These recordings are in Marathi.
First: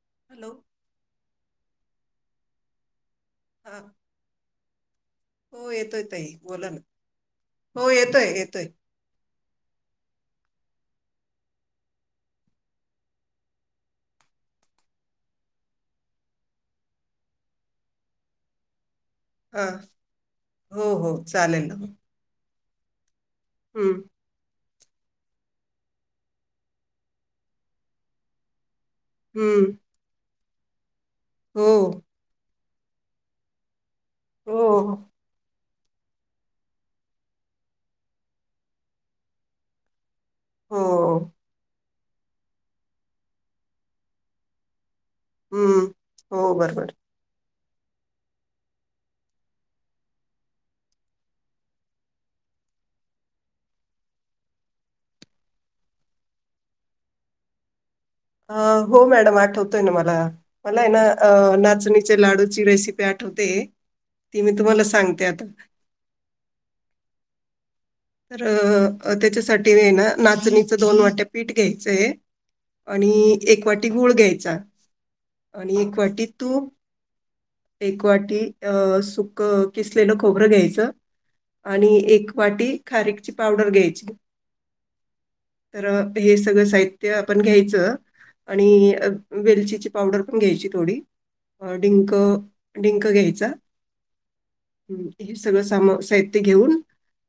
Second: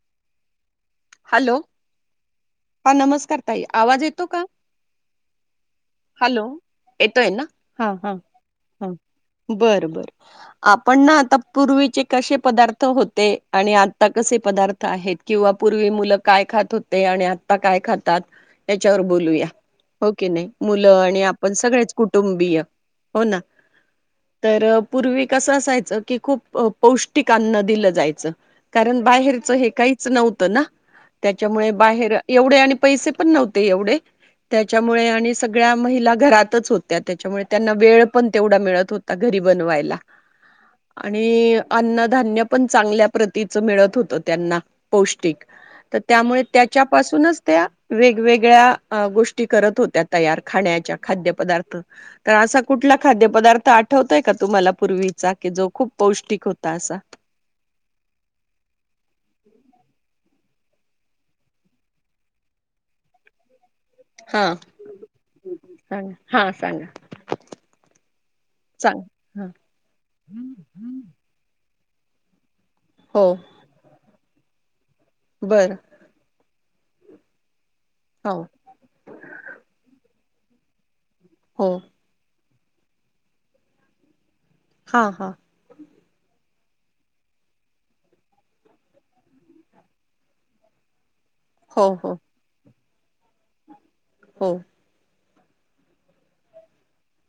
[unintelligible] हॅलो, हा नमस्कार. ताई हा आवाज येतो का? हो येतोय ताई हॅलो, बोला ना येतोय ना, हो हा हा येतोय येतोय हम्म बर बरं. आपण ना आता पूर्वीचे कशे पदार्थ होते आणि आत्ता कसे पदार्थ आहेत किंवा पूर्वी मुलं काय खात होते आणि आत्ता काय खातात याची तर बोलूया हा हो की नई न हो मुलं हो आणि आपण चालेल ना सगळेच कुटुंबीय. हो ना. हम्म तर अ पूर्वी कस असायच की खूप पौष्टिक अन्न दिलं जायचं. कारण बाहेरचं हे हम्म काहीच नव्ह त ना. हो त्याच्यामुळे बाहेर एवढे आणि पैसे पण नव्हते एवढे. हो त्याच्यामुळे आणि सग् गळ्या महिला घरातच होत्या, त्याच्यामुळे त्यांना वेळ पण तेवढा मिळत होता घरी बनवायला. हो आणि अन् ना धान्य पण चांगल्या प्रतीचं मिळत होतं त्यांना पौश् तिक हम्म त त्यामुळे हो बरोबर त्याच्यापासूनच त्या वेगवेगळ्या अ गोष्टी करत होत्या तयार खाण्याच्या खाद्य पदार्थ, त असा कुठला खाद्य पदार्थ आठवतोय का तुम्हाला पूर्वीचा की जो खूप पौष्टिक होता असा? अ हो मॅडम आठवतोय ना मला मला आहे ना अ नाचणीचे लाडूची रेसिपी आठवते. ती मी हा तुम्हाला सांगते आता. सांगा हा सांगा तर सांग अ हा त्याच्यासाठी ए ना नाचणीचं दोन वाट्या पीठ घ्यायचंय. आणि हो एक वाटी गुळ घ्याय चार बर आणि एक वाटी तूप एक वाटी हो अ सुकं किसलेलं खोबरं घ्यायचं. हो आणि एक वाटी खारीकची पावडर घ्यायची. हा हा तर अ हे सगळं हित्य आपण घ्यायचं, आणि अ वेलचीची पावडर पण घ्यायची थोडी. अ हो हो डिंक डिंक घ्यायचा. हो. हम्म, हे सगळं साम साहित्य घेऊन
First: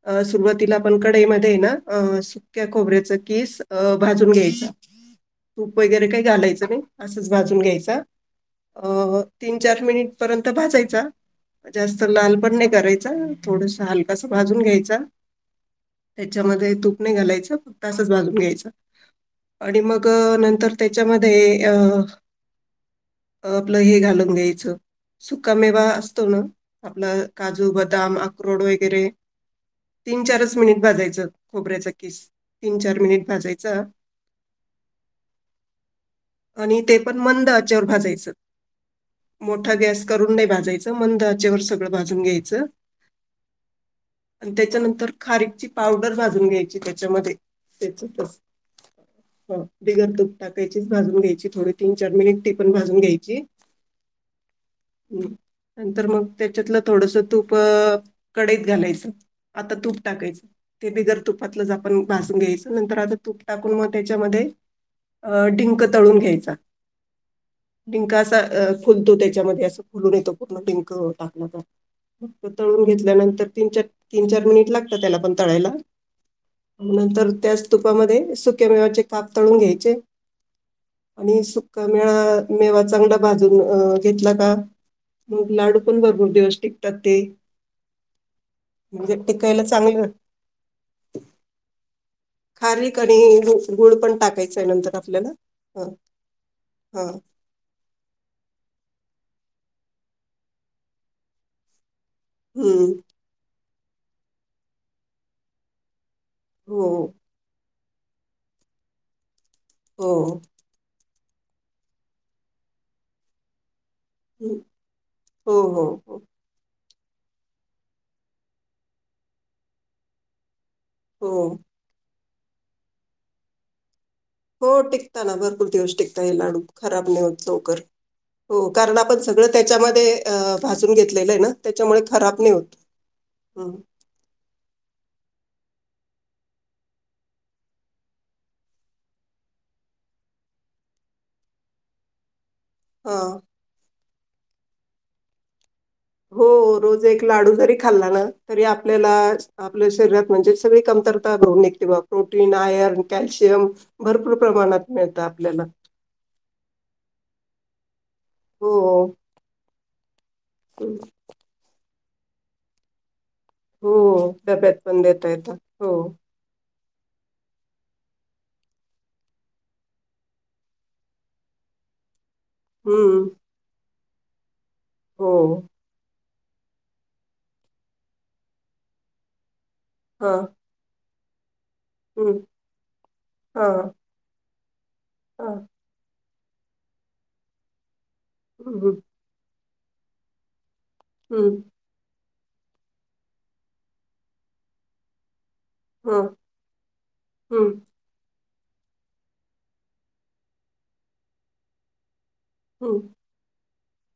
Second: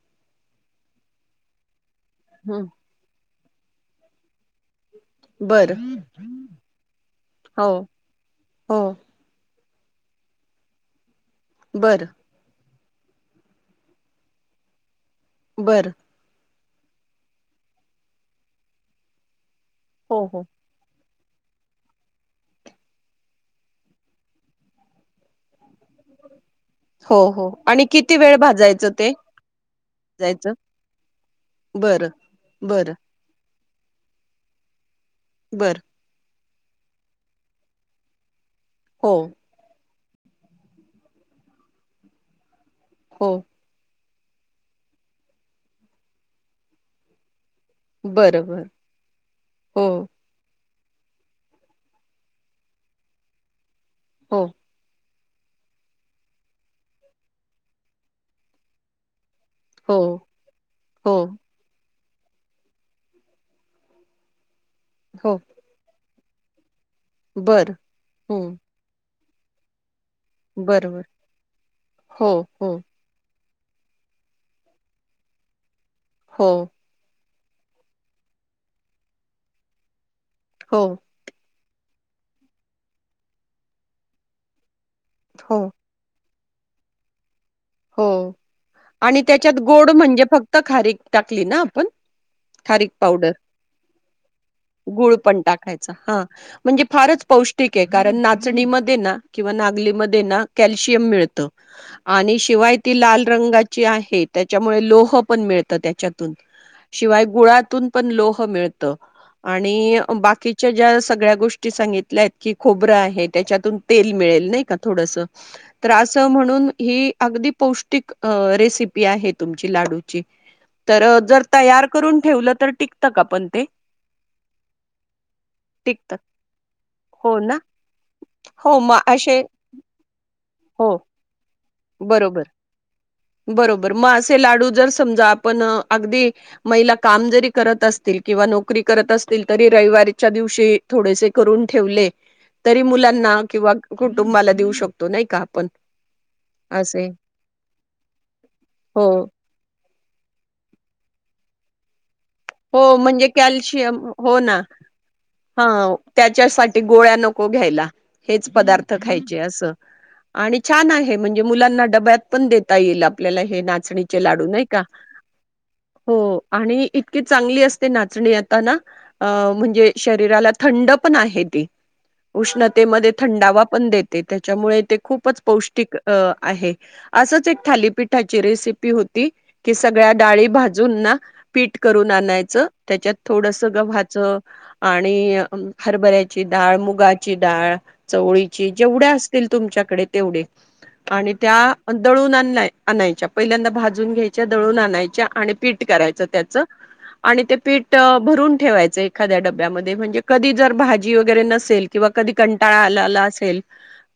अ रवातीला आपण कडईमध्ये आहे ना, अ सुक्क्या हम्म खोबऱ्याचं खिस अ भाजून घ्यायचा बर तूप वगैरे काही घालायचं नाही, असच भाजून हो घ्यायच अ हो तीन त्यात मिनिटपर्यंत भाजयचा. जास्त बर लाल पण नाही करायचा थोडसं हलकास भाजून घ्यायचा. बर त्याच्यामध्ये तूप नाही घालायचं फक्त असच भाजून घ्यायचं. आणि मग हो हो नंतर त्य त्या मध्ये अ अ आपलं हे घालून घ्यायच सुका मे अ असतो हो आपलं हो काजू आणि बदाम किती वेळ अक्रोड भाजायचं वगैरे ते न जायचं चारच मिनिट भाजायचं खोबऱ्याचा बरं किस तीन बरं चार मिनिट यच बरं आणि ते पण मंद आचेवर भाजायचं हो मोठा गॅस करून नाही भाजायचं मंदाच्यावर सगळं भाजून घ्यायचं हो आणि त्य च्यानंतर खारीकची पावडर भाजून घ्यायची त्याच्यामध्ये तेच तस बरं बरं हो बिगर तूप टाक त्यचीच भाजून घ्यायची थोडी तीन चार मिनिट ते पण भाजून घ्यायची हो [unintelligible] नंतर मग त्याच्यातलं थोडस तूप कढईत घालायचं आता तूप हो टाकायचं ते हो बिगर तुपातलं झा ण भाजून घ्यायच नंतर आता तूप टाकून मग त्याच्यामध्ये हो अ डिंक तळून घ्यायचा बरं डिंक अस हम्म अ फुलतो ते च्यामध्ये अस फुलू देतो डिंक बरोबर टाकल तर हो फक्त हो तळून घेतल्यानंतर तिन च तीन चार मिनिट लागतं त्याला पण तळायला हो नंतर त्याच तुपामध्ये सुक्या मेवाचे काप तळून घ्यायचे हो आणि सु का मेळा मेवा चांगला भाजून अ घेतला का? मग हो लाडू पण भरपूर दिवस टिकतात ते हो म्हणजे आणि त्याच्यात टिकायला गोड चांगलं म्हणजे फक्त खारीक टाकली ना आपण खारीक आणि पावडर गु- गुळ पण टाकायचं आहे नंतर गुळ आपल्याला. पण हां टाकायचा हा म्हणजे हां. फारच पौष्टिक के कारण नाचणीमध्ये ना किंवा नागलीमध्ये ना कॅल्शियम मिळत आणि शिवाय हं. ती लाल रंगाची आहे त्याच्यामुळे लोह पण मिळतं त्याच्यात हो, शिवाय गुळातून पण लोह मिळत आणि हो. बाकीच्या ज्या सगळ्या गोष्टी सांगितल्या की खोबरं आहे त्याच्यातून तेल मिळेल हं. नाही का थोडस हो, हो, तर हो, असं म्हणून ही अगदी पौष्टिक रेसिपी आहे तुमची लाडूची तर जर हो. तयार करून ठेव तर टिकत का पण ते हो टिकता ना भरपूर दिवस टिकतं टिकता हे लाडू खराब नाही हो होत ना लवकर हो कारण मग आपण असे सगळं त्याच्यामध्ये भाजून हो घेतलेलं आहे ना त्याच्यामुळे खराब बरोबर नाही होत. हं. बरोबर मासे लाडू जर समजा आपण अगदी महिला काम जरी करत अस किवा नोकरी करत असतील तरी रविवारीच्या दिवशी थोडेसे करून ठेवले तरी मुलांना हां. किंवा कुटुंबाला देऊ शकतो नाही का आपण हो रोज असे एक लाडू जरी खाल्ला ना तरी हो आपल्याला आपल्या शरीात म्हणजे सगळी कमतरता घऊनते बा प्रोटीन, हो आयर्न, म्हणजे कॅल्शियम भरपूर हो ना प्रमाणात मिळतं आपल्याला. ह त्याच्यासाठी गोळ्या नको घ्यायला हेच पदार्थ खायचे असं आणि हो. छान आहे म्हणजे मुलांना डब्यात पण देता येईल ल्याला हे हो नाचणीचे लाडू नाही डब्यात का पण देता येतात. हो आणि इत चांगली असते नाचणी आताना अ म्हणजे शरीराला थंड पण आहे ती उष्णतेमध्येध्ये हम्म. थंडावा पण देत ते त्याच्यामुळे ते खूपच हो. पौष्टिक आहे असच एक थालीपिठाची रेसिपी होती कि सगळ्या हां. डाळी भाजून ना पीट करून हं. आणायचं त्याच्यात थोडसं हां. गव्हाचं आणि हां. हरबऱ्या ची डाळ, मुगाची डाळ, चवळीची हं. जेवढ्या असतील, तुमच्याकडे तेवढे आणि हं. हं. त्या दळून आण आणायच्या. पहिल्यांदा भाजून घ्यायच्या, दळून आणायच्या आणि पीट करायचं हां. त्याचं. आणि ते हं. पीठ रून ठेवायच एखा्या डब्यामध्ये, म्हणजे कधी जर भाजी वगैरे नसेल किंवा कधी कंटाळा हं. आलाला असेल,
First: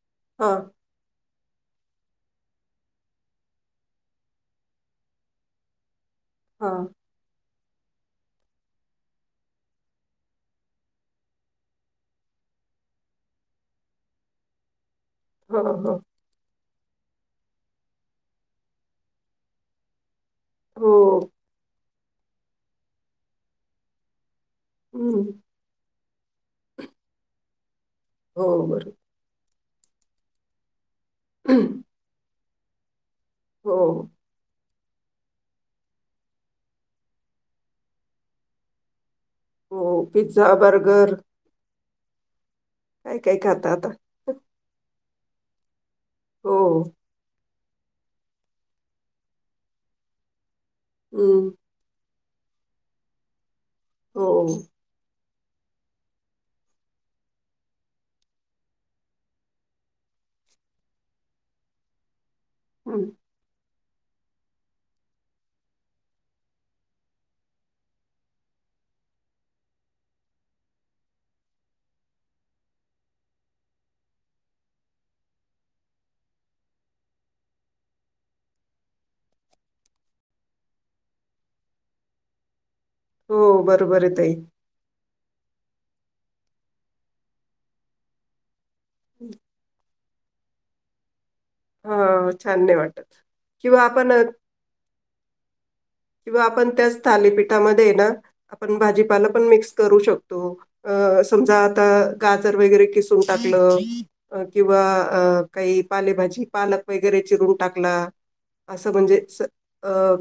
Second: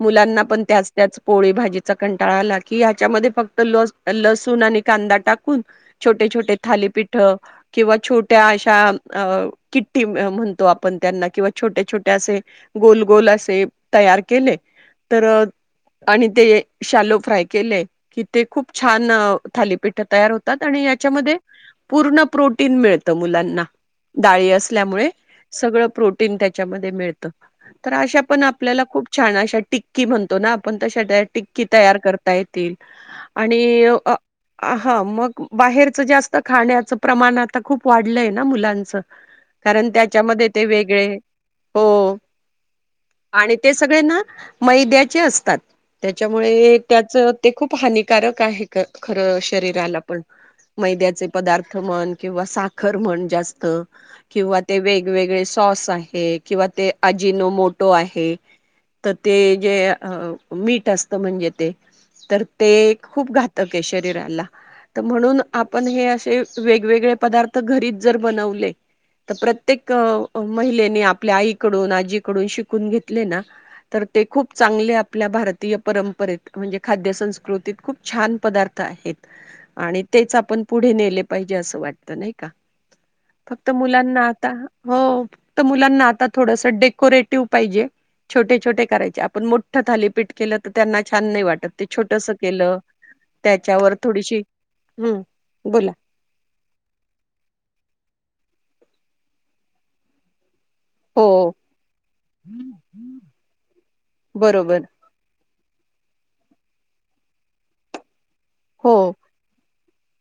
मुलांना पण हां. त्याच - त्याच पोळी - भाजीचा कंटाळा आला की, ह्याच्यामध्ये फक्त ल लसूण आणि कांदा टाकून छोटे - छोटे हां. थालीपीट किंवा छोट्या अशा अ कि्टी म्हणतो आपण त्यांना, किंवा छोट्या - छोट्या असे गोल -गोल असे तयार केले, तर हां. हां. आणि ते शालो फ्राय केले, कि ते खूप छान थालीपीठ तयार होत तात आणि हो. याच्यामध्ये पूर्ण प्रोटीन मिळत मुलांना. डाळी अस ल्यामुळे हं. सगळं प्रो टीन त्याच्यामध्ये मिळत. तर अशा पण हो आपल्याला बरोबर. खूप छान अशा टिक्की म्हणतो ना आपण, तशा त्या टिक्की तयार करता ये तील. हो. आणि अ हा मग बाहेरच जास्त खाण्याचं प्रमाण आता खूप वाढलंय ना मुलांचं. कारण हो. त्याच्यामध्ये पिझ्झा, ते बर्गर वेगळे, हो काय काय आणि ते खाता आता? सगळे ना मैद्या चे असतात. हो. त्याच्यामुळे त्याच ते खूप हानिकारक आहे ख खरं शरीराला पण. मैद्याचे हं. पदार्थ म्हण किंवा साखर म्हण जास् त हो. किंवा ते वेगवेगळे सॉस आहे किंवा ते अजिनोमटो आहे तर ते जे मीठ असत म्हणजे ते तर ते हं. खूप घातक ये शरीराला म्हनून आपण हे अस ते वेगवेगळे पदार्थ घरीच जर बनवले तर प्रत्येक अ महिलेने आपल्या आईकडून आजीकडून शिकून घेतले ना तर ते खूप चांगले आपल्या भारतीय परंपरेत म्हणजे खाद्य संस्कृतीत खूप छान पदार्थ आहेत आणि तेच आपण ते पुढे नेले पाहिजे असं वाटत नाही का? हो फक्त बरोबर आहे मुलांना ताई. आता हो फक्त मुलांना आ ता थोडंसं डेकोरेटिव्ह पाहिजे छोटे छोटे करायचे आपण मोठ थाली पीठ केलं त त्यांना छान नाय वाटत ते छोटस हां. छान नाही केलं वाटत किंवा त्याच्यावर आपण थोडीशी हं बोला किंवा आपण त्याच थालीपीठामध्ये हे ना आपण भाजीपाला पण मिक्स करू शकतो. अ हो समजा आता गाजर वगैरे किसून टाकलं किंवा बरोबर अ काही पालेभाजी पालक वगैरे चिरून टाकला. असं हो म्हणजे स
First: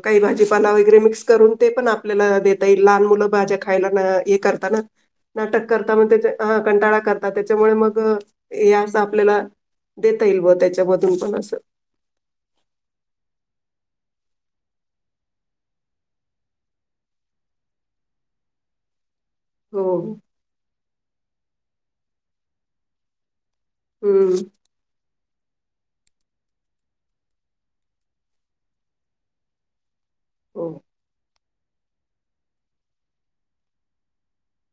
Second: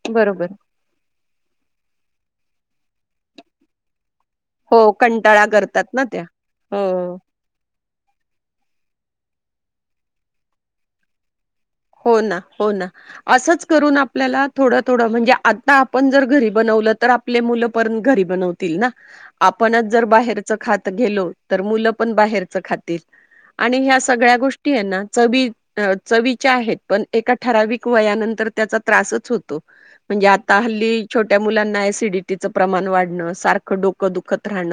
काही बरोबर भाजीपाला वगैरे मिक्स करून ते पण आपल्याला देता येईल लहान मुलं भाज्या खायला नाय हे करता हो ना कंटाळा नाटक करतात करता ना म त्या त्याच्या हं कंटाळा हो करता त्याच्यामुळे मग अ हे अस आपल्याला देता येईल बुआ त्याच्याम धूनपण असं हो ना हो ना असंच करून आपल्याला थोडं थोडं म्हणजे आता आपण जर घरी बनवलं तर आपले मुलं परत घरी बनतील ना. आपणच हो जर बाहेरच खात गेलो. तर मुलं पण बाहेरच खातील. आणि ह्या हम्म सगळ्या गोष्टी ये ना चवी अ चवी च्या आहेत पण एका ठराविक वयानंतर त्याचा त्रासचं होतो. म्हणजे आता हो. हल्ली छो मुलांना एसिडिटीच प्रमाण वाढण. सारखं डोकं दुखत राहण.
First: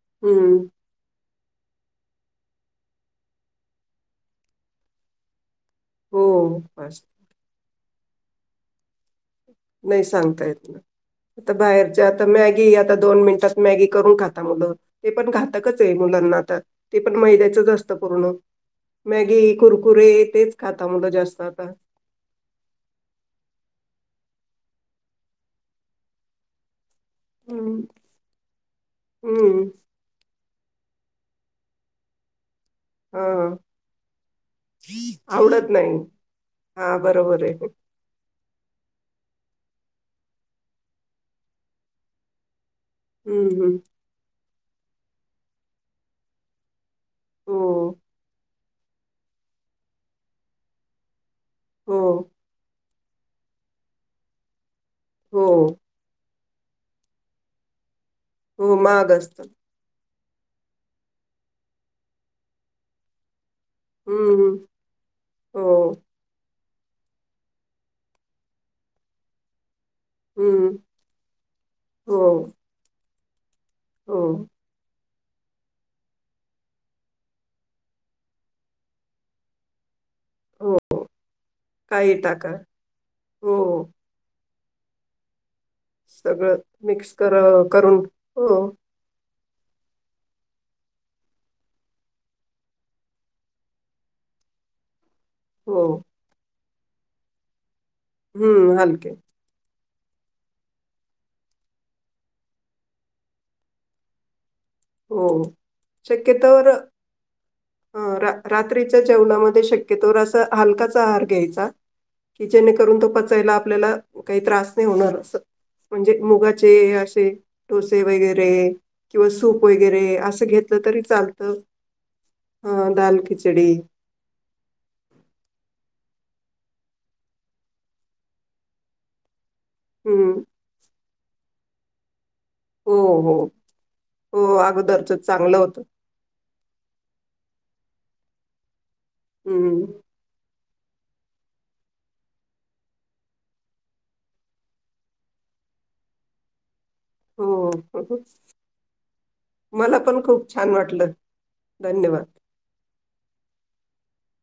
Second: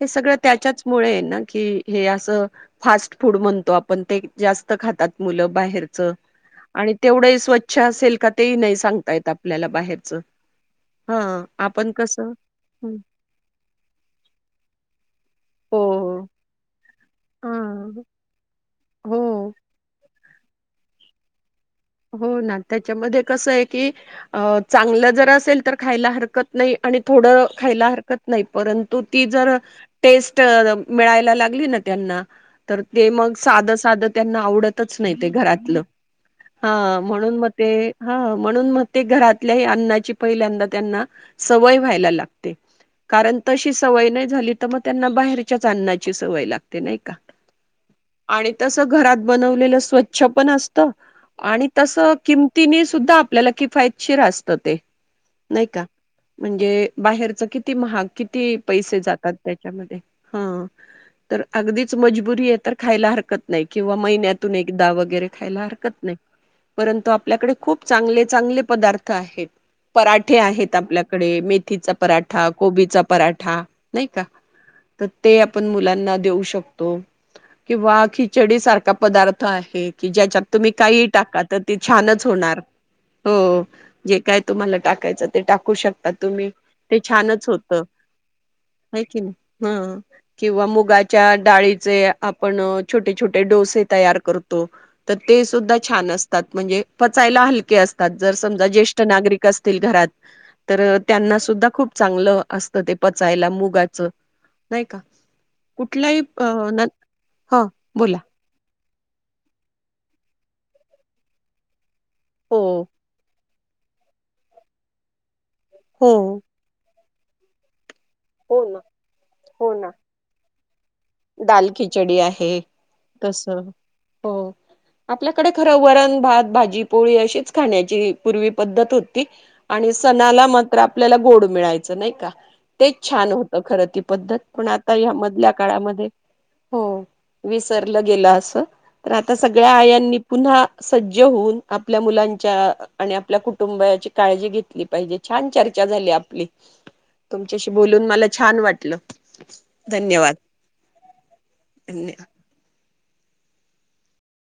हे सगळं हम्म त्याच्याचमुळे आहे ना. की हे अस फास्ट फूड म्हणतो आपण ते जास्त खातात मुल बाहेरच हो. आणि तेवढे स्वच् च्छ असेल का ते ही नाही सांगता येत आप नाही सांगता येत ना. आता आपण बाहेरच्या आता कसं मॅगी? आता हं, दोन मिनिटात मॅगी करून खाता मुलं. ते पण हो, घातकच आहे हो. मुलांना त, ते पण मैद्याचंच असतं हां, पूर्ण. हो, मॅगी, कुरकुरे- हे तेच खाता मुलं जास्त आता. हो ना. त्याच्यामध्ये कसय की चांगलं जर असेल, तर खायला हरकत नाही- आणि थोड हम्म. खायला हरकत नाही परंतु ती जर हम्म. टेस्ट- मिळायला लागली ना त्यांना? तर ते मग हा. साध साधं त्यांना आवडतच नाही ते आवडत घरातलं. नाही. ह. हा म्हणून बरोबर मग आहे. ते, ह- म्हणून मग ते घरातल्या अन्नाचीही पहिल्यांदा त्यांना सवय व्हायला लागते. कारण हम्म तशी हम्म. सवय नाही झाली- त मग त्यांना बाहेरच्याच अन्नाची सवय लागते नाही का? हो. आणि- तस घरात बनवलेलं स्वच्छ पण असत- आणि तस हो. किमतीने- सुद्धा आपल्याला किफायतशीर असतं ते. नाही हो. का? म्हणजे, बाहेरचं किती महाग- किती हो पैसे महाग जातात असतं. त्यांच्यामध्ये - हा. तर अगदीच मजबुरी आहे तर खायला हरकत- नाही किंवा हम्म महिन्यातून हम्म. एकदा वगैरे खायला हो. हरकत नाही. परंतु आपल्याकडे खूप चांगले चांगले पदार्थ आहेत. पराठे आहेत हम्म. आपल्याकडे. मेथीचा हो. पराठा, कोबीचा- पराठा. नाही हो. का? तर ते आपण मुलांना देऊ शकतो किंवा खिचडी सारखा पदार्थ आहे- कि ज्याच्यात तुम्ही हो. काही- टाका तर ते काही छानच टाका. होणार. हो, जे काय- तुम्हाला टाकायंच ते टाक- कू शकता तुम्ही. सगळं ते मिक्स कर छानच होत. करून. हो. आहे कि नाही? ह किंवा मुगाच्या डाळीचे आपण छोटे छोटे डोसे तयार करतो. तर ते- हो. छान असतात म्हणजे- पचायला हलके असते जर सजा हम्म, जेष्ठ हलके. नागरिक असत घरात तर त्यांना सुद्धा खूप चांगलं असत ते पचायला मुगाच नाही का हो. कुठलाही अ शक्यतोवर न ह बोला रात्री चा जेवणामध्ये शक्यतो अस हलकाचा आहार घ्यायचा हो जेणेकरून करून तो पचायला आपल्याला काही त्रास नाही होणार अस हो म्हणजे मुगाचे अशे ते हो वगैरे ना किंवा सूप हो ना वगैरे असं घेतलं तरी चालतं. दाल खिचडी आहे अ, दाल कस खिचडी. हो आपल्याकडे खरं वरण भात भाजी पोळी अशीच खाण्याची पूर्वी पद्धत होती आणि हं. सणाला मात्र आपल्याला गोड मिळायचं नाही का हो, तेच छान हो. होत खरं ती पद्धत हो, पण आता या अगोदरचं मधल्या चांगलं होतं. काळामध्ये हो विसरलं गेलं असं तर आता सगळ्या हं. आयांनी पुन्हा सज्ज होऊन आपल्या मुलांच्या आणि आपल्या कुटुंबाची काळजी घेतली पाहिजे छान चर्चा झाली आपली तुमच्याशी हो. हो, बोलून हो. मला छान वाटलं मला पण धन्यवाद खूप छान वाटलं धन्यवाद